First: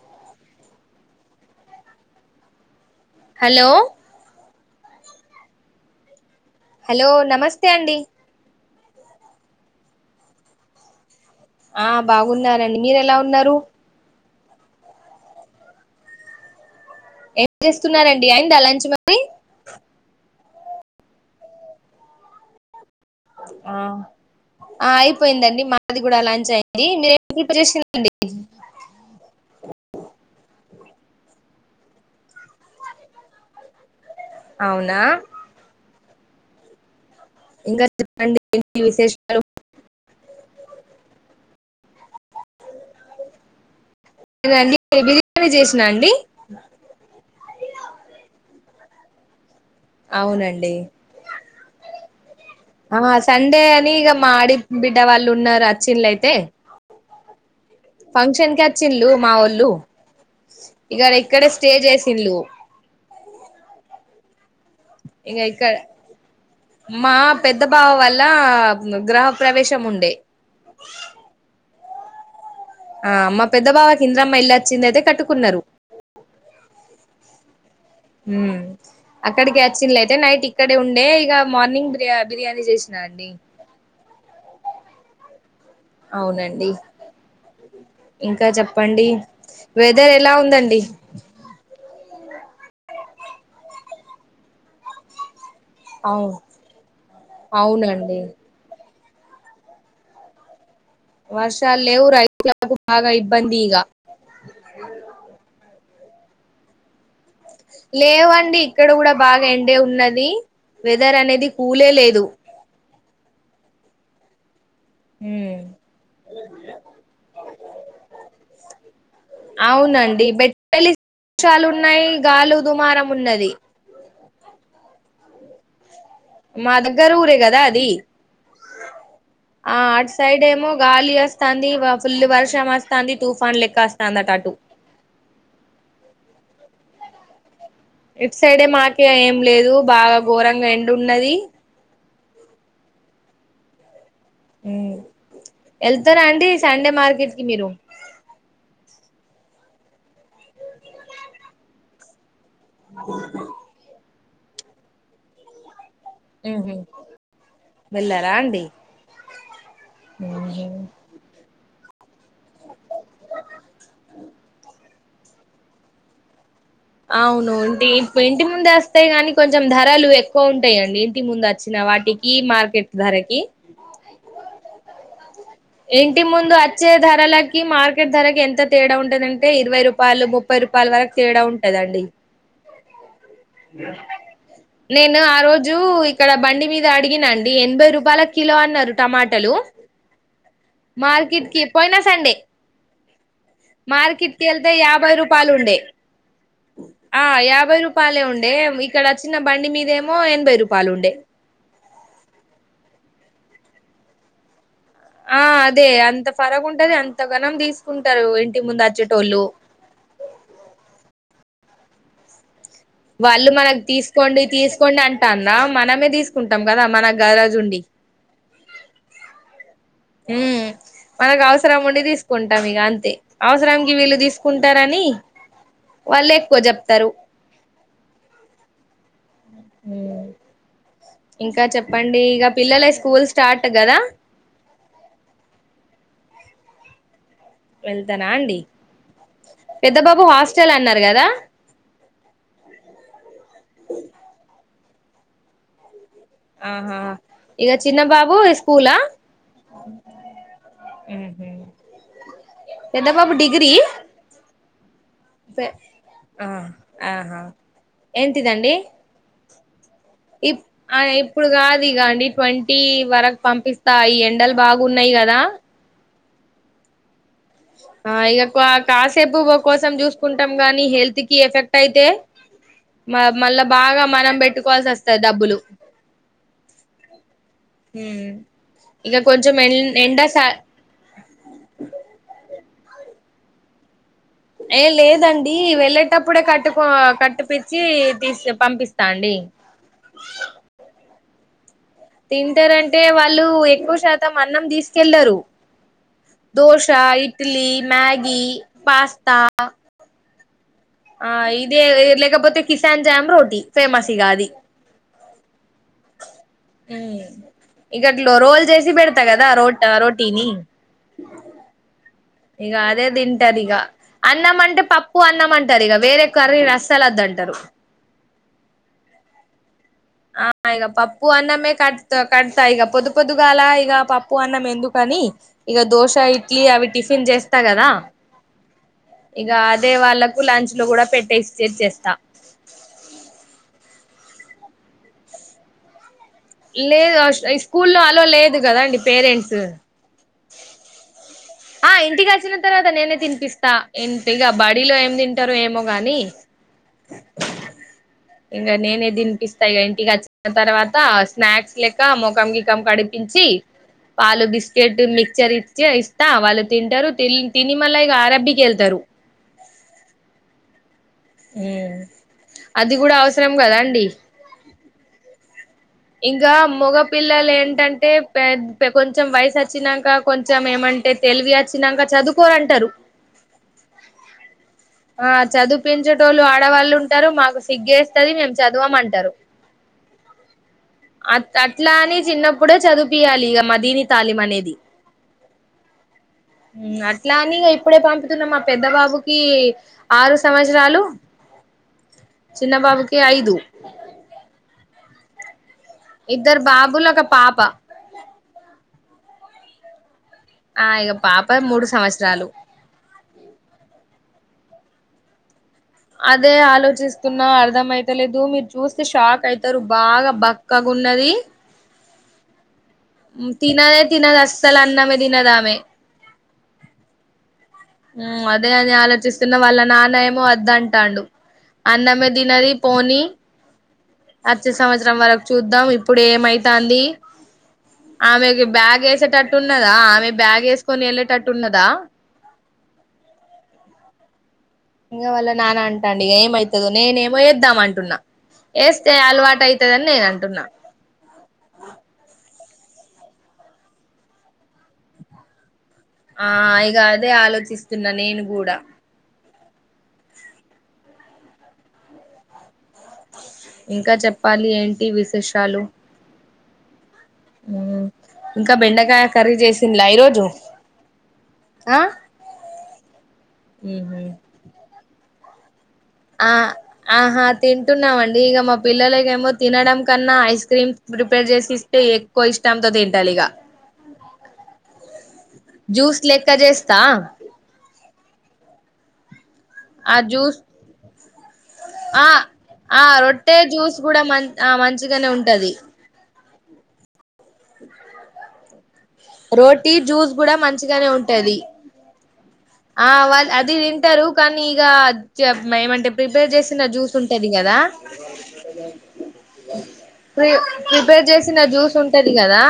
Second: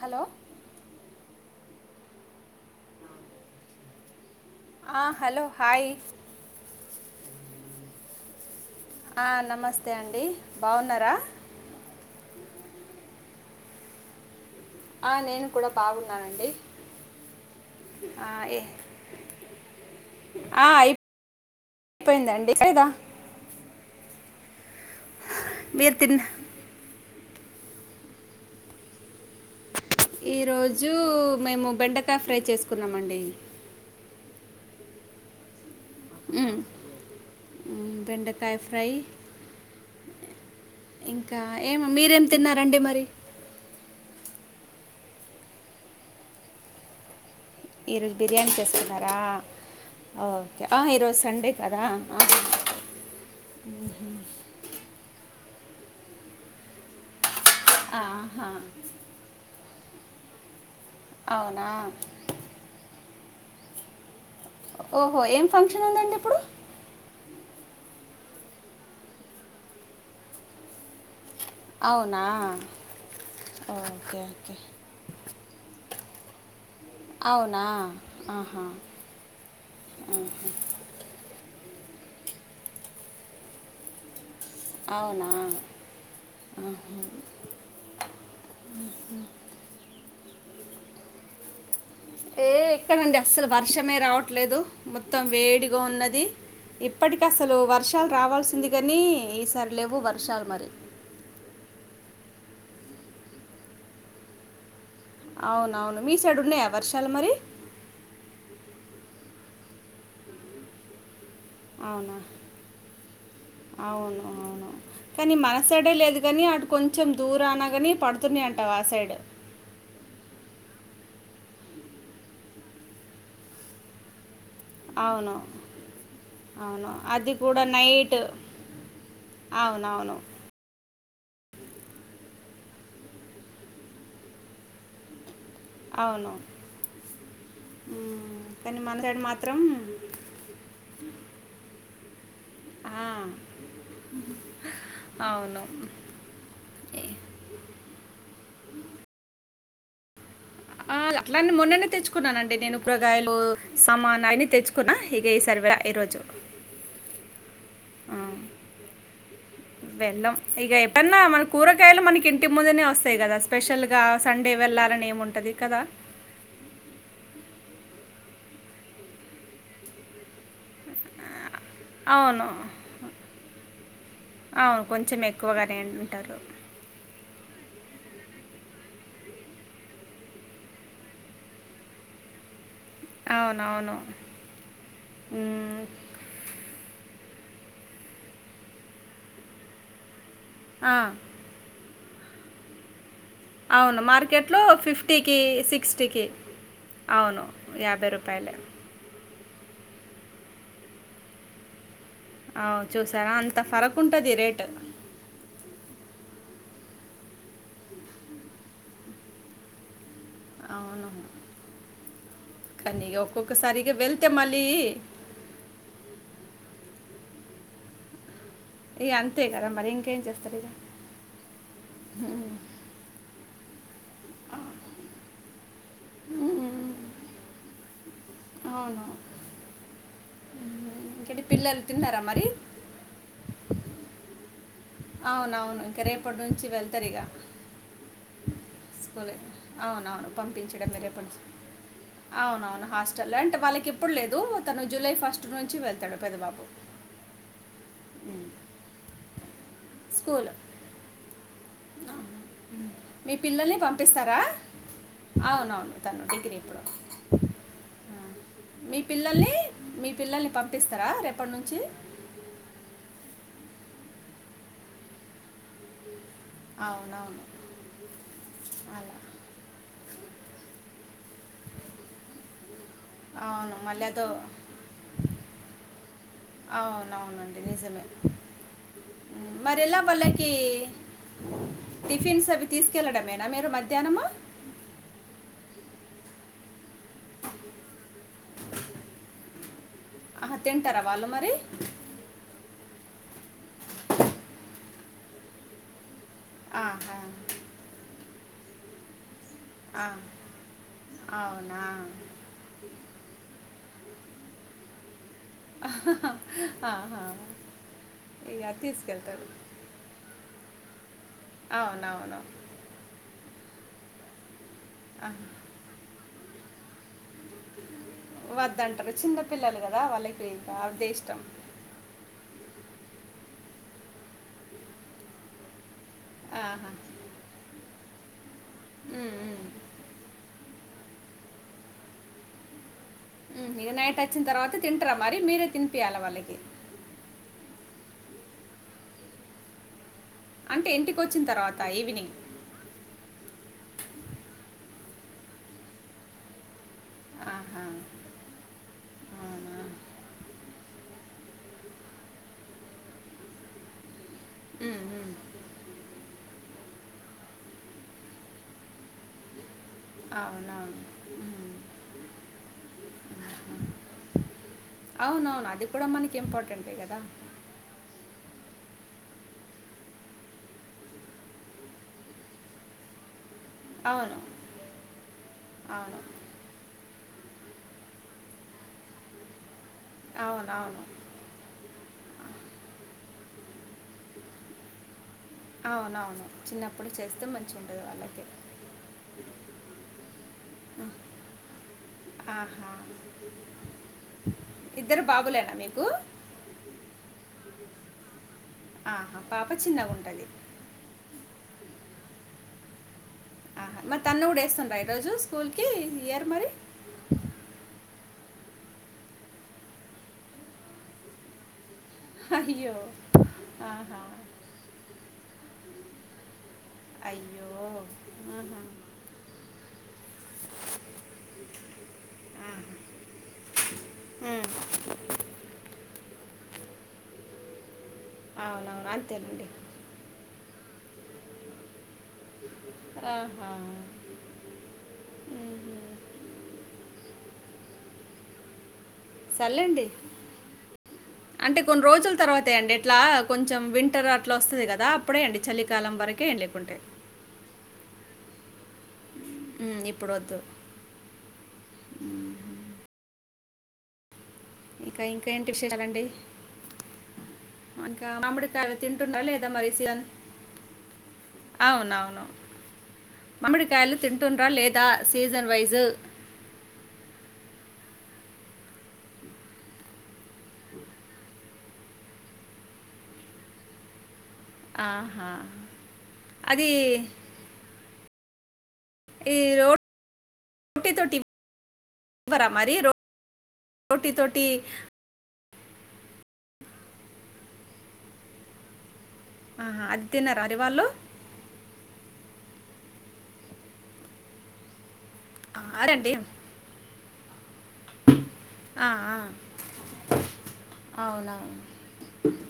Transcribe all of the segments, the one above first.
Hello hello ఆ hello hi hello నమస్తే అండి ఆ నమస్తే అండి బావున్నారా ఆ బాగున్నారండి మీరు ఎలా ఉన్నారు ఆ నేను కూడా బాగున్నానండి ఏం ఆ, చేస్తున్నారండి అయిందా ఏ- లంచ్ మరి ఆ అయిపో అయిపోయిందండి లేదా ఆ అయిపోయిందండి మీరు మాది కూడా తిన్న లంచ్ అయింది మీరే పిప్పు చేసిందండి ఈరోజు మేము బెండకాయ ఫ్రై చేసుకున్నామండి అవునా మ్మ్ ఇంకా మ్మ్, చెప్పండి బెండకాయ ఏంటి ఫ్రై విశేషాలు ఇంకా ఏం మీరేం తిన్నారండి మరి నేనండి బిర్యానీ చేసినా అండి ఈరోజు బిర్యానీ చేస్తున్నారా అవునండి ఆ ఈరోజు సండే కదా ఆ సండే అనిగ మా ఆడి బిడ్ డ వాళ్ళు ఉన్నారు వచ్చిల్లయితే ఆహా. ఫంక్షన్ కి వొచ్చిల్లు మావోళ్ళు గ డిక్కడే అవునా స్టే చేసిల్లు ఓహో ఇకా ఏం ఇక్క ఫంక్షన్ ఉందండి ఇప్పుడు మా పెద్ద బావ వాళ్ లా గ్రహ ప్ర్రవేశము ఉండే అవునా ఆ మా పెద్ద బావకి ఓకే ఇంద్రమ్మ ఓకే ఇల్లచ్చింది అయితే కట్టుకున్నారు అవునా ఆహా అక్కడికచ్చిలయితే నైట్ ఇక్కడే ఉండే ఇగ మార్నింగ్ బిర్యా బిర్యానీ చేసినా అండి అవునా అవునండి ఆహా. ఇంకా చెప్పండి వె దరెలా ఉందండి ఏ ఎక్కడండి అస్సలు వర్షమే రావట్లేదు మొత్తం వేడి ఉన్నది అవును ఇప్పటికి అసలు వర్షాలు అవునండి రావాల్సింది కాని ఈసారి లెవ్వు వర్షాలు మరి వర్షాలు లేవు రైతులకు బాగా ఇబ్బందిగా అవునవును మీ సైడ్ ఉన్నాయా వర్షాలు మరి లేవండి ఇక్కడ కూడా బాగా ఎండే ఉన్నది వెదర్ అనేది కూలే అవునా లేదు అవును అవును కానీ మన ఉమ్ సైడే లేదు కానీ అటు కొంచెం దూరనగాని పడుతున్నాయంట ఆ సైడ్ అవునండి బెట్టలిషాలు ఉన్నాయి గాలు దుమారం ఉన్నది అవును మా అవును దగ్గర అది ఊరే కదా కూడా అది నైట్ ఆ అటు అవునవును సైడ్ ఏమో గాలి వస్తాంది ఫుల్ వర్ష్ వర్షం వస్తంది తూఫాను లెక్క అస్తందట అటు అవును ఇట్ మ్మ్. సైడే కానీ మన మాకిగ సైడ్ ఏం మాత్రం లేదు బాగా ఘోరంగా ఎండున్నది ఆ అవును వెళ్తారా అండి సండే ఏ- మార్కెట్కి మీరు ఆ అట్లా మొన్ననే తెచ్చుకున్నానండి నేను కూరగాయలు సమాన్ నాయన్ని తెచ్చుకున్నా ఇక ఈ సర్వే ఈ రోజు మ్మ్ హ్మ్ వెళ్ళారా అండి వెళ్లం ఉహు ఇక ఏంటన్న మన కూరగాయలు మనకి ఇంటి ముందునే వస్తాయి కదా స్పెషల్గా సండే వెళ్ళాలని ఏముంటుంది కదా అవును ఇంటి ముందు వేస్తే కానీ కొంచెం ధరలు ఎక్కువ ఉంటాయిండి ఇంటి ముందు వ వచ్చిన వాటికి మార్కెట్ ధరకి అ కొంచమే ఇంటి ముందు అచ్చే ధరాలకి మార్కెట్ ధరకి ఎంత తేడా ఉంటదంటే ఇరవై రూపాయలు ముప్పై రూపాయల వరకు తేడా ఉంటదండి అవునవును నేను ఆ రోజు మ్మ్. ఇక్కడ బండి మీద అడిగిన అండి అండి ఎనబై రూపాయిలు కిలో అన్నారు టమోటలు ఆ. మార్కెట్ కి పోయినా ే అవును మార్కెట్కి మార్కెట్లో వెళ్తే యాభై ఫిఫ్టీకి రూపాయలు ఉండే సిక్స్టీకి ఆ యాభై రూపాయలే ఉండే ఇక్కడ చిన్న బండి మీదేమో ఎనభై రూపాయలు ఉండే అవు చూసారా అంత ఫరకు ఉంటది రేటు ఆ అదే అంత ఫరకు ఉంటది అంత ఘనం తీసుకుంటారు ఇంటి ముందు అచ్చేటోళ్ళు అవును కానీ ఇక వాళ్ళు ఒక్కొక్కసారి మనకు ఇక వెళ్తే తీసుకోండి మళ్ళీ తీసుకోండి అంటన్న మనమే తీసుకుంటాం కదా మనకు గారజుండీ ఇగ అంతే కదా మరి ఇంకేం ఉ చేస్తారు ఇక మనకు అవసరం ఉండి తీసుకుంటాం ఇక అంతే అవసరానికి వీళ్ళు తీసుకుంటారని వల్లే ఎక్కువ ఉమ్, చెప్తారు అవును ఉమ్, ఇంకేంటి ఇంకా పిల్లలు తిన్నారా చెప్పండి మరి ఇక పిల్లలే స్కూల్స్ స్టార్ట్ కదా అవునవును ఇంక రేపటి నుంచి వెళ్తారు ఇక వెళ్తారా అండి స్కూల్ పెద్ద బాబు అవునవును హాస్టల్ పంపించడమే అన్నారు కదా రేపటినుంచి అవునవును హాస్టల్ అంటే వాళ్ళకి ఎప్పుడు లేదు తను జులై ఫస్ట్ నుంచి వెళ్తాడు పెద్దబాబు ఆహా ఇక చిన్న బాబు స్కూలా స్కూలు పెద్ద బాబు మీ డిగ్రీ పిల్లల్ని పంపిస్తారా స అవునవును తను ఆ డిగ్రీ ఇప్పుడు ఆహా ఎంటిదండీ మీ పిల్లల్ని మీ ఇ పిల్లల్ని పంపిస్తారా ఇప్పుడు రేపటి నుంచి కాదు ఇక అండి ట్వంటీ వరకు పంపిస్తా యి ఎండలు బాగున్నాయి కదా అవున ఆ ఇక కాసేపు కోసం చూస్త కుంటాం గాని హెల్త్ కి ఎఫెక్ట్ అయితే మ మళ్ళా అవును బాగా మళ్ళీ అదో మనం పెట్టుకోవాల్సి వస్తాది డబ్బులు అ అవునవునండి నిజమే హ్మ్ ఇక కొంచెం ఎం మరిలా ఎండ సా వాల్ళకి టిఫిన్స్ అవి తీసుకెళ్ళడమేనా మీరు మధ్యాహ్నము ఏ లేదండి వెళ్ళేటప్పుడే కట్టు కట్టి పిచ్చి పంపిస్తాండి ఆహా, తింటారా వాళ్ళు మరి తింటారంటే వాళ్ళు ఎక్కువ శాతం అన్నం తీసుకెళ్లారు దోశా ఆహా ఇట్లీ మ్యాగి పాస్తా ఆ ఆ అవునా ఇదే లేకపోతే కిసాన్ జామ్ రోటీ ఫేమస్ ఇగ అది ఆహా హా ఆ హా ఇకట్లో రోల్ చేసి పెడతా కదా రోట్ రోటీని అవునవును ఇక అదే తింటారు ఇక అన్నం అంటే పప్పు ఆహా. అన్నం అంటారు ఇక వేరే కర్రీ అస్ లోదంటారు వద్దంటారు చిన్నపిల్లలు కదా వాళ్ళకి ఆ ఇంకా ఇగా అదే పప్పు ఇష్టం అన్నమే కట్తా కట్తా ఇక పొదు పొదుగా గలా పప్పు అన్నం ఎందుకని ఇక దోస ఇడ్లీ అవి ఆహా టిఫ త కదా ఉమ్, ఇగ ఉమ్. అదే వాళ్ళకు లంచ్ లో కూడా పెట్టేసి చెర్ చేేస్తా ఉమ్ ఇగ నైట్ వచ్చిన తర్వాత తింటారా మరి మీరే తినిపియాల వాళ్ళకి లేదు ఆ ష్ స్కూల్లో అలో లేదు కదా అండి పేరెంట్స్ అంటే ఎంటి ఆ ఇంటికి వచ్చిన తర్వాత నేనే తినిపిస్తా ఇంటిగా బడీలో ఏం తింటారో ఏమో గాని ఆహా ఇంకా నేనే తినిపిస్తా అవునా ఇగ ఇంటికి వచ్చిన తర్వాత స్నాక్స్ లెక్క ముఖం గికం కడి నిపించి పాలు బిస్కెట్ ఉమ్, ఉమ్. మిక్చర్ ఇచ్చి ఇస్ త వాళ్ళు తింటారు తిల్ తిని మళ్ళా ఇగా అరబ్బీకి వెళ్తారు అవునవును ఉమ్ అది కూడా అవసరం కదా అండి అవునవును అది కూడా మనకి ఇంకా ఇంపార్టెంటే కదా మగపిల్లలు ఏంటంటే పెద్ కొంచెం వయసు వచ్చినాక కొంచెం ఏమంటే తెలివి వచ్చినాక చదువుకోరంటారు అవును ఆ అవును చదివుపించేటోలు ఆడవాళ్ళు ఉంటారు మాకు సిగ్గేస్తది మేము చదువుకోమంటారు అవునవును అ అట్లా అని చిన్నప్పుడే చదుపియాలి ఇక మదీని తాలిం అనేది అవునవును ఉమ్ చిన్నప్పుడు అట్లా చేస్తే అని ఇక మంచిగా ఇప్పుడే ఉంటుంది వాళ్ళకి పంపితున్నా మా పెద్ద బాబుకి ఆరు సంవత్సరాలు ఆ చిన్న హా బాబుకి ఐదు ఇద్దరు బాబు లేనా మీ ఇద్దరు బాబులు ఒక పాప ఆహా పాప చిన్నగా ఉంటది ఆ ఇక పాప మూడు సంవత్సరాలు ఆహా మరి తన్న కూడా ఏస్తుంద ఈరోజు స్కూల్కి ఇయర్ అదే మరి ఆలోచిస్తున్నా అర్ధంమయితలేదు మీరు చూస్తే షాక్ అయితారు బాగా బక్కగా ఉన్నది అయ్యో ఉమ్ తినదే ఆహా తినదు అసలు అన్నం ఏ తినదామె అయి ఉమ్ అదే అదే ఆలోచిస్తున్న వాళ్ళ నాన్న ఏమో వద్ద అంటాడు అన్నమే ఆ, తినది పోనీ ఉమ్. ఆచే సంవత్సరం వరకు చూద్దాం ఇప్పుడు ఏమై తాంది ఆమెకి బ్యాగ్ అవునవును ఏసేటట్టు అంతేనండి ఉన్నదా ఆమె బ్యాగ్ ఎస్ కొని ఏళ్ళేటట్టు ఉన్నదా ఆహ ఇంకా వళ్ళ నానా అంటాండి ఇక ఏమవుతుంది నేనేమో వేద్దాం అంటున్నా ఎస్ తే సర్లేండి అలవాటయితదని నేను అంటున్నా తే అండి ఇట్లా కొంచెం వింటర్ అట్లా వస్తుంది కదా అప్పుడే అండి చలి ఆ ఇగ అదే ఆలోచిస్తున్నా నేను కూడా ఉమ్ ఇప్పుడు వద్దు ఇంకా చెప్పాలి ఏంటి ఇంకా ఇంకా ఏంటి విశేషాలు విశేషాలండి ఇంకా మామిడికాయలు బెండకాయ తింటున్నారా కర్రీ లేదా మరి చేసిన్ల సీజన్ ఈరోజు ఆ అవునవును మామ్మిడికాయలు తింటుండ్రా లేదా సీజన్ వైజ్ ఆ ఆహా తింటున్నామం డి ఇగ మా పిల్లలక ఏమో తినడం కన్నా ఐస్ క్రీమ్ ప్రిపేర్ చేసి ఇస్తే ఎక్కువ ఇష్టంతో తింటాలిగ ఆహ జ్యూస్ లెక్క అది చేస్తా ఈ అజు రోటీతోటి ఆ ఇవ్వరా మరి ఆ రొట్టె జ్యూస్ కూడా మ రోటీతోటి ఆ మంచిగానే ఉంటది రోటీ ఆహా, అది జ్యూస్ కూడా తినరా మరి వాళ్ళు మంచిగనే ఉంటది ఆ వాళ్ళు అది తింటారు కానీ ఇక జె ఆ, ఏమంటే అదండి ప్రిపేర్ చేసిన జ్యూస్ కన్టది కదా ఆ ఆ ప్రి ప్రిపేర్ చేసన అవునవును జ్యూస్ ఉంటది కదా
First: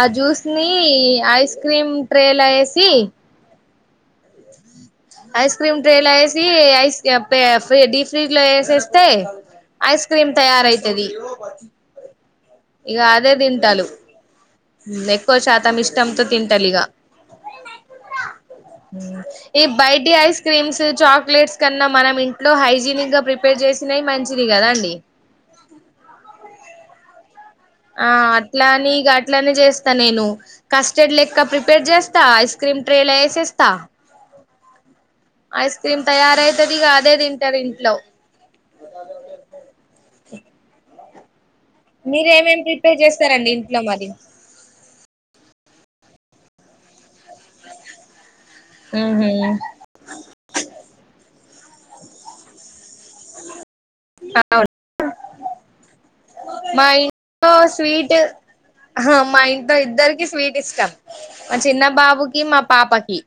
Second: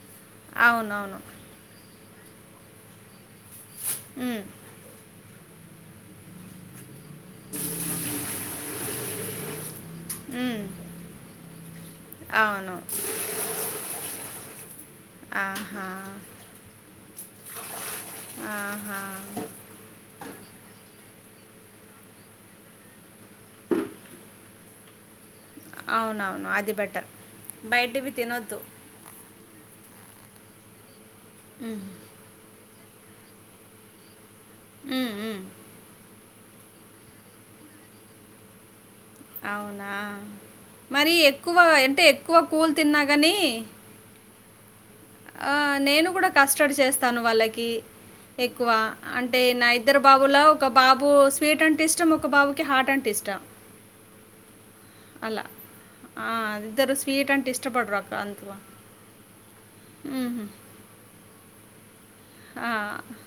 ఆ జ్యూస్ ని అవునవును ఐస్ క్రీమ్ ట్రేలా ఏసి ఉమ్ ఐస్ క్రీమ్ డ్రేలా వేసి ఐస్ డీ ఫ్రీజ్ లో వేసేస్తే ఐస్ క్రీమ్ ఉమ్, తయారైతది అవును ఇగ అదే తింటాలు ఎక్కువ శాతం ఆహా ఇష్టంతో తింటరీగ ఆహా ఈ బైటి ఐస్ క్రీమ్స్ చాక్లేట్స్ కన్నా మనం ఇంట్లో హైజీనిక్ గా ప్రిపేర్ చేసినాయి మంచిది కదా అండి అవునవును అది బెటర్ ఆ బయటివి తినొద్దు అట్లానే ఇగ అట్లనీ చేస్తా నేను కస్టర్డ్ లెక్క ఉమ్, ప్రిపేర్ చేస్తా ఇస్ క్రీమ్ ట్రేల ఎసేస్త ఉమ్, ఉమ్. ఐస్ క్రీమ్ తయారైతది ఇక అదే తింటరు ఇంట్లో అవునా మరి ఎక్కువ అంటే ఎక్కువ మీరేమేం కూల్ ప్రిపేర్ తిన్నా కాని చేస్తారండి ఇంట్లో మరి ఆ నేను కూడా కస్టర్డ్ చేస్తాను వాళ్ళకి ఎక్కువ ఉహు అంటే నా ఇద్దరు బాబులో ఒక బాబు స్వపీట్ అంటే ఇష్టం ఒక బాబకి హార్ట్ అంటే ఇష్టం అవున అలా అ ఇద్దరు స్వీట్ అంటె ఇంట్లో ఇష్టపడ్ర అక్క అంతవా ద ఇద్దరికి స్వీట్ ఇష్టం మా చిన్న బాబుకి మా ఆ, పాపకి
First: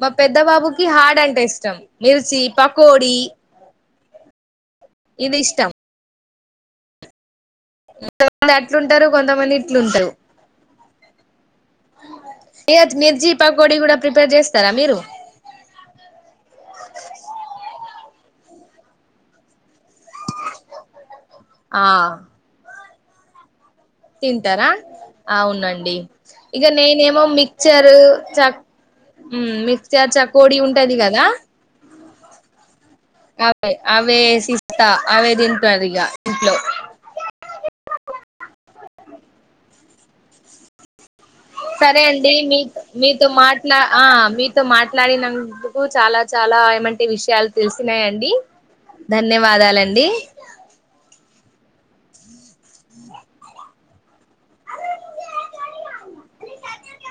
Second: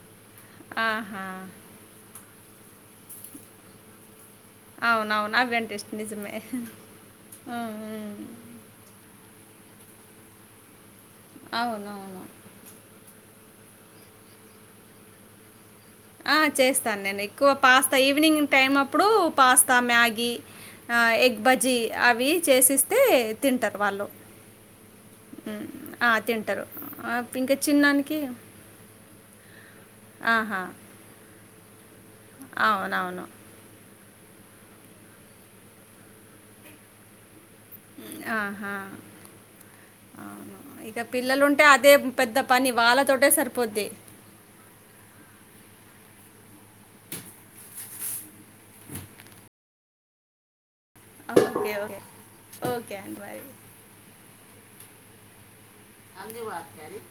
మా పెద్ద బాబుకి హార్డ్ ఆహా అంటే ఇష్టం మిర్చి పకోడి ఇది అవునవునువ ఇష్టం ఎంట ఇస్ నిజమే ఉమ్. కొంతమంది అట్లుంటరు కొంతమంది ఇట్లుంటరు అవునవును పప్పకోడి కూడా ప్రిపేర్ చేస్తరా మీరు ఆ చేస్తాను నేను ఎక్కువ పాస్తా ఈవినింగ్ టైం అప్పుడు పాస్తా మ్యా ఇ ఆ ఎగ్ బజ్జి ఆ అవి చేసిస్తే తింటా తింటారా అవునండి ఆ! ఇగ తింటారు. నేనేమో ఆహ్, ఇంకా మిక్చరు చిన్నానికి చ మ్ మిక్చర్ చకోడి ఆహా! ఉంటది కదా అవునవును అవేసిస్త అవే దింటదిగా ఇంట్లో ఆహా అవునా ఇతప్ సరే అండి మీ, మీతో మాట్లా సరిపోద్ది. ఆ మీతో మాట్లాడినందుకు చాలా. చాలా ఏమంటే విషయాలు తెలిసినాయండి ధన్యవాదాలండి. ఓకే ఓకే ఓకే అండి బాయ్ అంది వాక్యాన్ని